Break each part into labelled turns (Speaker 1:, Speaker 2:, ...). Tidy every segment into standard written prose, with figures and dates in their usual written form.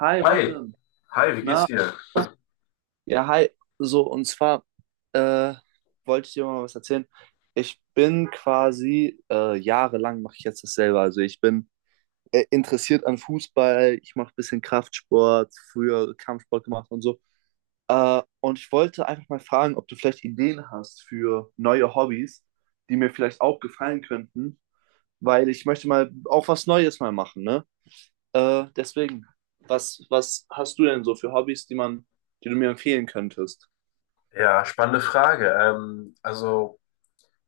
Speaker 1: Hi
Speaker 2: Hi,
Speaker 1: Robin,
Speaker 2: hi, wie geht's
Speaker 1: na,
Speaker 2: dir?
Speaker 1: ja, hi. So, und zwar äh, wollte ich dir mal was erzählen. Ich bin quasi jahrelang mache ich jetzt dasselbe. Also ich bin interessiert an Fußball, ich mache ein bisschen Kraftsport, früher Kampfsport gemacht und so. Und ich wollte einfach mal fragen, ob du vielleicht Ideen hast für neue Hobbys, die mir vielleicht auch gefallen könnten, weil ich möchte mal auch was Neues mal machen, ne? Äh, deswegen, was hast du denn so für Hobbys, die du mir empfehlen könntest?
Speaker 2: Ja, spannende Frage. Also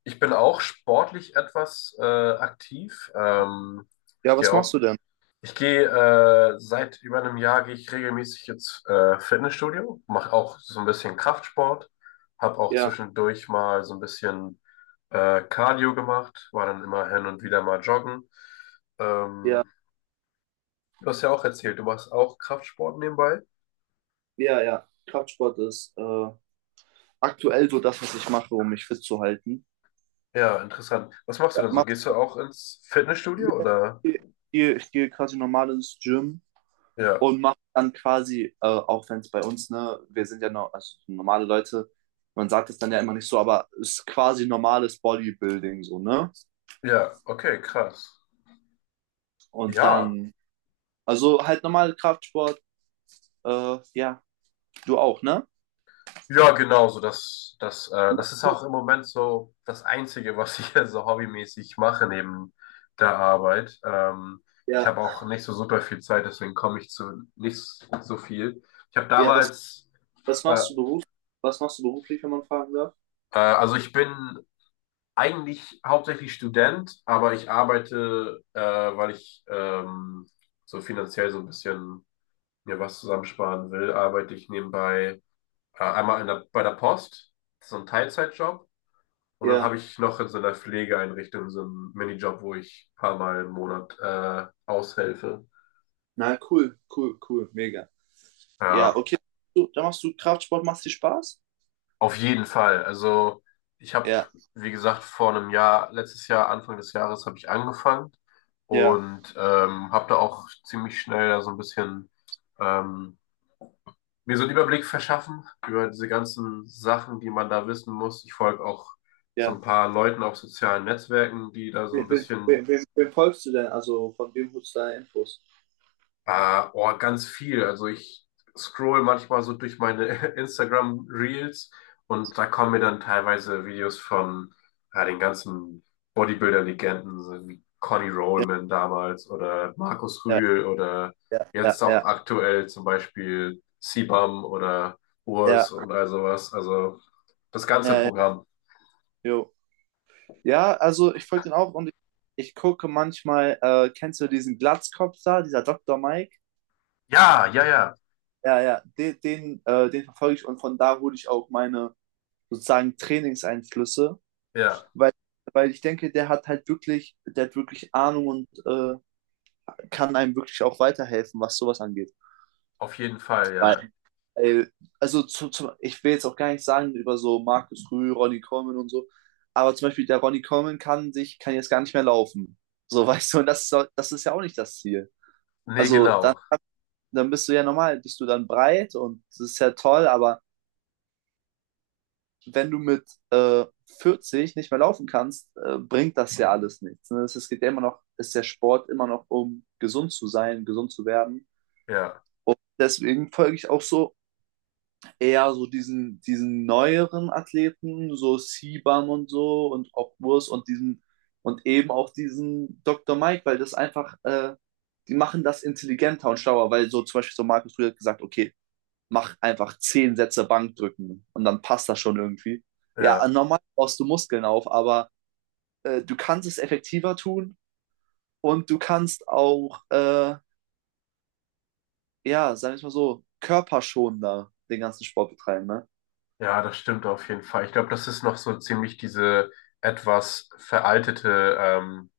Speaker 2: ich bin auch sportlich etwas aktiv.
Speaker 1: Ja,
Speaker 2: Ich
Speaker 1: was
Speaker 2: gehe
Speaker 1: machst
Speaker 2: auch,
Speaker 1: du denn?
Speaker 2: ich gehe seit über einem Jahr gehe ich regelmäßig ins Fitnessstudio, mache auch so ein bisschen Kraftsport, habe auch
Speaker 1: Ja,
Speaker 2: zwischendurch mal so ein bisschen Cardio gemacht, war dann immer hin und wieder mal joggen.
Speaker 1: ja,
Speaker 2: Ähm, du hast ja auch erzählt, du machst auch Kraftsport nebenbei.
Speaker 1: ja, ja. Kraftsport ist aktuell so das, was ich mache, um mich fit zu halten.
Speaker 2: Ja, interessant. Was machst du
Speaker 1: Ja,
Speaker 2: denn so? Gehst du auch ins Fitnessstudio oder?
Speaker 1: ich ich gehe quasi normal ins Gym
Speaker 2: Ja,
Speaker 1: und mache dann quasi, auch wenn es bei uns, ne, wir sind ja noch, also normale Leute, man sagt es dann ja immer nicht so, aber es ist quasi normales Bodybuilding so, ne?
Speaker 2: ja, okay, krass.
Speaker 1: Und
Speaker 2: Ja,
Speaker 1: dann, also halt normal Kraftsport, ja. Du auch, ne?
Speaker 2: ja, genau so. Das ist auch im Moment so das Einzige, was ich so hobbymäßig mache neben der Arbeit. Ich
Speaker 1: Ja,
Speaker 2: habe auch nicht so super viel Zeit, deswegen komme ich zu nicht so viel. Ich habe
Speaker 1: ja,
Speaker 2: damals,
Speaker 1: was
Speaker 2: äh,
Speaker 1: machst du beruf, was machst du beruflich, wenn man fragen darf?
Speaker 2: also ich bin eigentlich hauptsächlich Student, aber ich arbeite, weil ich so finanziell so ein bisschen mir was zusammensparen will, arbeite ich nebenbei einmal bei der Post, so ein Teilzeitjob. Und dann habe
Speaker 1: Ja,
Speaker 2: ich noch in so einer Pflegeeinrichtung so einen Minijob, wo ich ein paar Mal im Monat aushelfe.
Speaker 1: na cool, cool, cool, mega. Ja,
Speaker 2: Ja,
Speaker 1: okay. Du, dann machst du Kraftsport, machst dir Spaß?
Speaker 2: auf jeden Fall. Also ich habe,
Speaker 1: Ja,
Speaker 2: wie gesagt, vor einem Jahr, letztes Jahr, Anfang des Jahres, habe ich angefangen
Speaker 1: ja,
Speaker 2: und habe da auch ziemlich schnell da so ein bisschen ähm, mir so einen Überblick verschaffen über diese ganzen Sachen, die man da wissen muss. Ich folge auch so ein
Speaker 1: ja.
Speaker 2: paar Leuten auf sozialen Netzwerken, die da so ein
Speaker 1: Wem, wem,
Speaker 2: bisschen,
Speaker 1: wem, wem- wem folgst du denn? Also von wem holst du deine Infos?
Speaker 2: oh, ganz viel. Also ich scroll manchmal so durch meine Instagram Reels und da kommen mir dann teilweise Videos von ja, den ganzen Bodybuilder-Legenden, so wie Conny Rollman damals oder Markus
Speaker 1: Ja,
Speaker 2: Rühl oder
Speaker 1: ja, ja,
Speaker 2: jetzt
Speaker 1: ja,
Speaker 2: auch
Speaker 1: ja,
Speaker 2: aktuell zum Beispiel Sibam oder Urs
Speaker 1: ja,
Speaker 2: und all sowas. Also, das ganze
Speaker 1: ja, ja,
Speaker 2: Programm.
Speaker 1: jo. Ja, also ich folge den auch und ich gucke manchmal, kennst du diesen Glatzkopf da, dieser Doktor Mike?
Speaker 2: Ja, ja, ja,
Speaker 1: Ja, ja, den verfolge ich und von da hole ich auch meine sozusagen Trainingseinflüsse,
Speaker 2: ja,
Speaker 1: weil, weil ich denke, der hat wirklich Ahnung und kann einem wirklich auch weiterhelfen, was sowas angeht.
Speaker 2: auf jeden Fall,
Speaker 1: Weil,
Speaker 2: ja.
Speaker 1: weil also ich will jetzt auch gar nicht sagen über so Markus Rühl, Ronny Coleman und so, aber zum Beispiel der Ronny Coleman kann jetzt gar nicht mehr laufen. So, weißt du, und das ist ja auch nicht das Ziel.
Speaker 2: Nee,
Speaker 1: Also dann,
Speaker 2: genau.
Speaker 1: dann bist du ja normal, bist du dann breit und das ist ja toll, aber wenn du mit äh, 40 nicht mehr laufen kannst, bringt das ja alles nichts. Ne? Es geht ja immer noch, ist der Sport immer noch um gesund zu sein, gesund zu werden.
Speaker 2: Ja,
Speaker 1: Und deswegen folge ich auch so eher so diesen neueren Athleten, so Sibam und so und auch Urs und diesen und eben auch diesen Dr. Mike, weil das einfach, die machen das intelligenter und schlauer, weil so zum Beispiel so Markus früher hat gesagt, okay, mach einfach 10 Sätze Bankdrücken und dann passt das schon irgendwie. Ja,
Speaker 2: ja,
Speaker 1: normal baust du Muskeln auf, aber du kannst es effektiver tun und du kannst auch, ja, sagen wir es mal so, körperschonender den ganzen Sport betreiben, ne?
Speaker 2: ja, das stimmt auf jeden Fall. Ich glaube, das ist noch so ziemlich diese etwas veraltete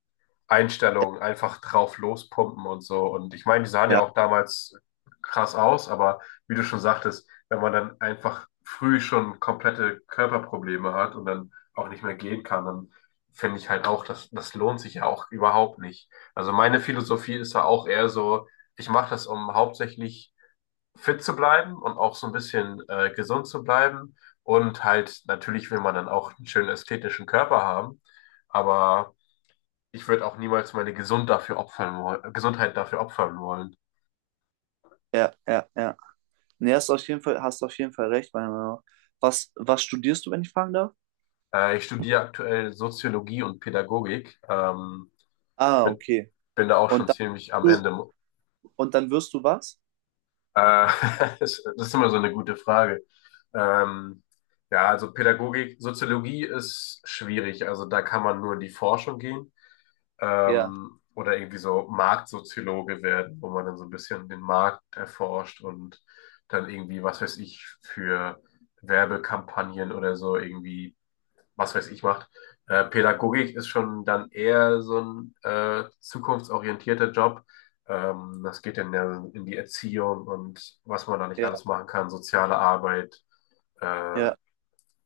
Speaker 2: Einstellung, einfach drauf lospumpen und so. Und ich meine, die sahen ja
Speaker 1: Ja,
Speaker 2: auch damals krass aus, aber wie du schon sagtest, wenn man dann einfach früh schon komplette Körperprobleme hat und dann auch nicht mehr gehen kann, dann finde ich halt auch, das, das lohnt sich ja auch überhaupt nicht. Also meine Philosophie ist ja auch eher so, ich mache das, um hauptsächlich fit zu bleiben und auch so ein bisschen gesund zu bleiben. Und halt, natürlich will man dann auch einen schönen ästhetischen Körper haben, aber ich würde auch niemals meine Gesund dafür opfern wollen, Gesundheit dafür opfern wollen.
Speaker 1: ja, ja, ja. Nee, hast du auf jeden Fall recht, meiner Meinung nach. Was studierst du, wenn ich fragen darf?
Speaker 2: Ich studiere aktuell Soziologie und Pädagogik.
Speaker 1: Ah,
Speaker 2: Bin,
Speaker 1: okay.
Speaker 2: bin da auch schon
Speaker 1: Und dann,
Speaker 2: ziemlich am Ende.
Speaker 1: und dann wirst du was?
Speaker 2: Äh, das ist immer so eine gute Frage. Ähm, ja, also Pädagogik, Soziologie ist schwierig. Also da kann man nur in die Forschung gehen.
Speaker 1: Ja,
Speaker 2: Oder irgendwie so Marktsoziologe werden, wo man dann so ein bisschen den Markt erforscht und dann irgendwie, was weiß ich, für Werbekampagnen oder so irgendwie, was weiß ich, macht. Pädagogik ist schon dann eher so ein zukunftsorientierter Job. Das geht dann ja in die Erziehung und was man da nicht
Speaker 1: ja,
Speaker 2: alles machen kann, soziale Arbeit, äh,
Speaker 1: ja,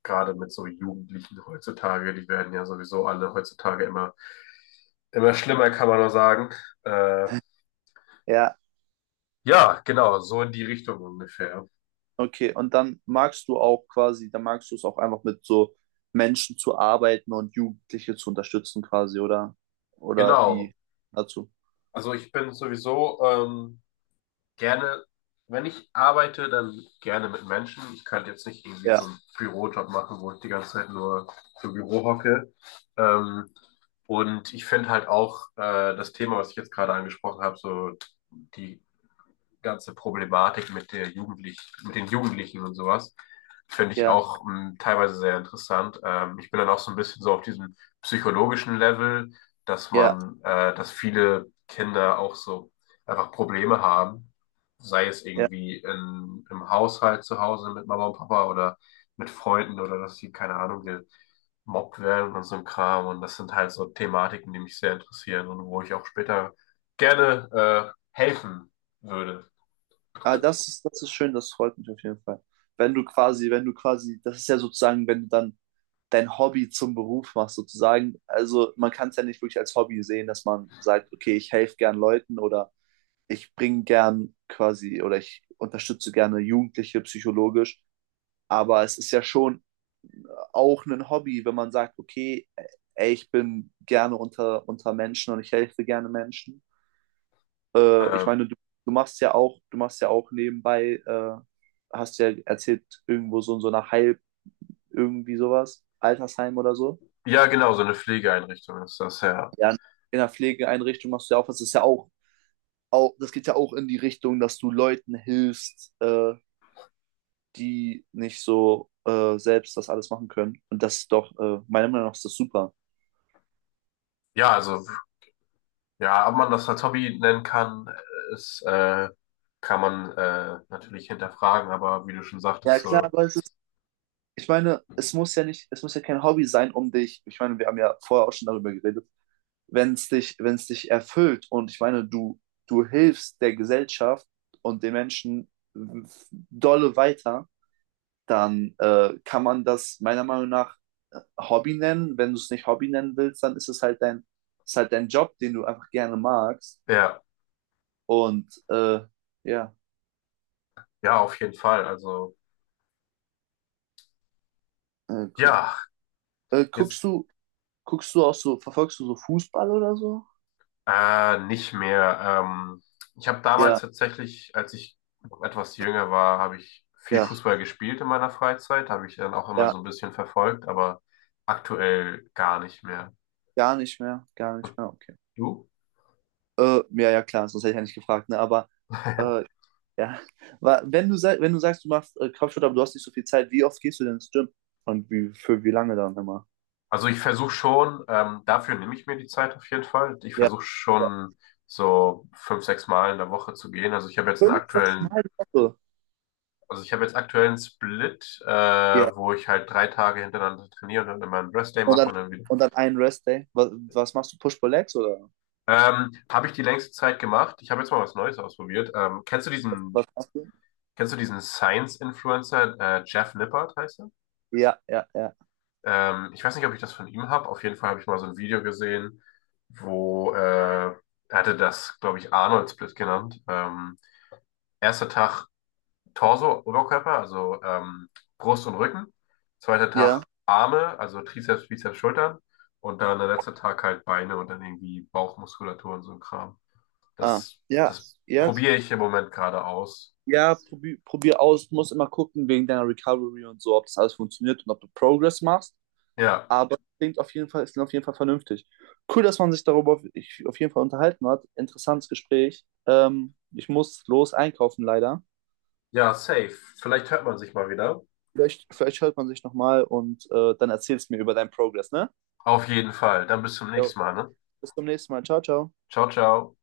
Speaker 2: gerade mit so Jugendlichen heutzutage, die werden ja sowieso alle heutzutage immer, immer schlimmer, kann man nur sagen. Äh,
Speaker 1: ja.
Speaker 2: ja, genau, so in die Richtung ungefähr.
Speaker 1: Okay, und dann magst du es auch einfach mit so Menschen zu arbeiten und Jugendliche zu unterstützen quasi, oder? Oder
Speaker 2: Genau.
Speaker 1: wie dazu?
Speaker 2: Also ich bin sowieso gerne, wenn ich arbeite, dann gerne mit Menschen. Ich könnte jetzt nicht irgendwie
Speaker 1: Ja,
Speaker 2: so einen Bürojob machen, wo ich die ganze Zeit nur im Büro hocke. Ähm, und ich finde halt auch das Thema, was ich jetzt gerade angesprochen habe, so die ganze Problematik mit den Jugendlichen und sowas, finde ich
Speaker 1: ja,
Speaker 2: auch teilweise sehr interessant. Ich bin dann auch so ein bisschen so auf diesem psychologischen Level, dass
Speaker 1: ja,
Speaker 2: man, äh, dass viele Kinder auch so einfach Probleme haben, sei es
Speaker 1: ja.
Speaker 2: irgendwie im Haushalt zu Hause mit Mama und Papa oder mit Freunden oder dass sie, keine Ahnung, gemobbt werden und so ein Kram. Und das sind halt so Thematiken, die mich sehr interessieren und wo ich auch später gerne helfen würde.
Speaker 1: Ah, das ist schön, das freut mich auf jeden Fall. Wenn du quasi, wenn du quasi, das ist ja sozusagen, wenn du dann dein Hobby zum Beruf machst, sozusagen. Also man kann es ja nicht wirklich als Hobby sehen, dass man sagt, okay, ich helfe gern Leuten oder ich bringe gern quasi oder ich unterstütze gerne Jugendliche psychologisch. Aber es ist ja schon auch ein Hobby, wenn man sagt, okay, ey, ich bin gerne unter Menschen und ich helfe gerne Menschen. Ich
Speaker 2: Ähm,
Speaker 1: meine, du machst ja auch, nebenbei, hast ja erzählt, irgendwo so in so einer Heil, irgendwie sowas, Altersheim oder so.
Speaker 2: ja, genau, so eine Pflegeeinrichtung ist das ja.
Speaker 1: Ja, in der Pflegeeinrichtung machst du ja auch was. Das geht ja auch in die Richtung, dass du Leuten hilfst, die nicht so selbst das alles machen können. Und das ist doch, meiner Meinung nach ist das super.
Speaker 2: Ja, also, ja, ob man das als Hobby nennen kann, ist, äh, kann man natürlich hinterfragen, aber wie du schon
Speaker 1: Ja,
Speaker 2: sagtest,
Speaker 1: klar,
Speaker 2: so,
Speaker 1: weißt du, ich meine, es muss ja kein Hobby sein, um dich, ich meine, wir haben ja vorher auch schon darüber geredet, wenn es dich erfüllt und ich meine, du hilfst der Gesellschaft und den Menschen dolle weiter, dann kann man das meiner Meinung nach Hobby nennen. Wenn du es nicht Hobby nennen willst, dann ist halt dein Job, den du einfach gerne magst.
Speaker 2: ja,
Speaker 1: Und ja,
Speaker 2: ja, auf jeden Fall. Also,
Speaker 1: cool.
Speaker 2: ja,
Speaker 1: Äh,
Speaker 2: jetzt
Speaker 1: guckst du, guckst du auch so, verfolgst du so Fußball oder so?
Speaker 2: nicht mehr. Ich habe
Speaker 1: Ja,
Speaker 2: damals tatsächlich, als ich noch etwas jünger war, habe ich viel
Speaker 1: ja,
Speaker 2: Fußball gespielt in meiner Freizeit, habe ich dann auch immer
Speaker 1: ja.
Speaker 2: so ein bisschen verfolgt, aber aktuell gar nicht mehr.
Speaker 1: Gar nicht mehr, okay.
Speaker 2: Du?
Speaker 1: Ja, ja, klar, sonst hätte ich ja nicht gefragt, ne? Aber äh, ja, wenn du sagst, du machst Kampfsport, aber du hast nicht so viel Zeit, wie oft gehst du denn ins Gym? Und für wie lange dann immer?
Speaker 2: Also ich versuche schon, dafür nehme ich mir die Zeit auf jeden Fall. Ich
Speaker 1: Ja,
Speaker 2: versuche
Speaker 1: ja.
Speaker 2: schon so 5, 6 Mal in der Woche zu gehen. Also ich habe jetzt einen
Speaker 1: Fünf, sechs
Speaker 2: aktuellen,
Speaker 1: Mal die Woche.
Speaker 2: also ich habe jetzt aktuellen Split,
Speaker 1: Ja.
Speaker 2: wo ich halt 3 Tage hintereinander trainiere und dann immer einen Rest Day
Speaker 1: Und
Speaker 2: mache
Speaker 1: dann,
Speaker 2: und dann wieder.
Speaker 1: und dann einen Restday. Was machst du? Push-Pull-Legs oder
Speaker 2: Habe ich die längste Zeit gemacht. Ich habe jetzt mal was Neues ausprobiert. Ähm, kennst du
Speaker 1: was
Speaker 2: diesen,
Speaker 1: machst du?
Speaker 2: kennst du diesen Science-Influencer, Jeff Nippert heißt er?
Speaker 1: Ja, ja, ja.
Speaker 2: Ich weiß nicht, ob ich das von ihm habe. Auf jeden Fall habe ich mal so ein Video gesehen, wo er hatte das, glaube ich, Arnold-Split genannt. Erster Tag Torso, Oberkörper, also Brust und Rücken. Zweiter
Speaker 1: Ja,
Speaker 2: Tag Arme, also Trizeps, Bizeps, Schultern. Und dann der letzte Tag halt Beine und dann irgendwie Bauchmuskulatur und so ein Kram.
Speaker 1: ah,
Speaker 2: Das,
Speaker 1: ja,
Speaker 2: das
Speaker 1: ja.
Speaker 2: probiere ich im Moment gerade aus.
Speaker 1: Ja, probier, probier aus. Du musst immer gucken wegen deiner Recovery und so, ob das alles funktioniert und ob du Progress machst.
Speaker 2: Ja,
Speaker 1: Aber klingt auf jeden Fall, es klingt auf jeden Fall vernünftig. Cool, dass man sich darüber auf jeden Fall unterhalten hat. Interessantes Gespräch. Ich muss los einkaufen, leider.
Speaker 2: ja, safe. Vielleicht hört man sich mal wieder.
Speaker 1: Vielleicht hört man sich nochmal und dann erzählst du mir über deinen Progress, ne?
Speaker 2: Auf jeden Fall. Dann bis zum
Speaker 1: Jo,
Speaker 2: nächsten Mal, ne?
Speaker 1: bis zum nächsten Mal. Ciao, ciao.
Speaker 2: Ciao, ciao.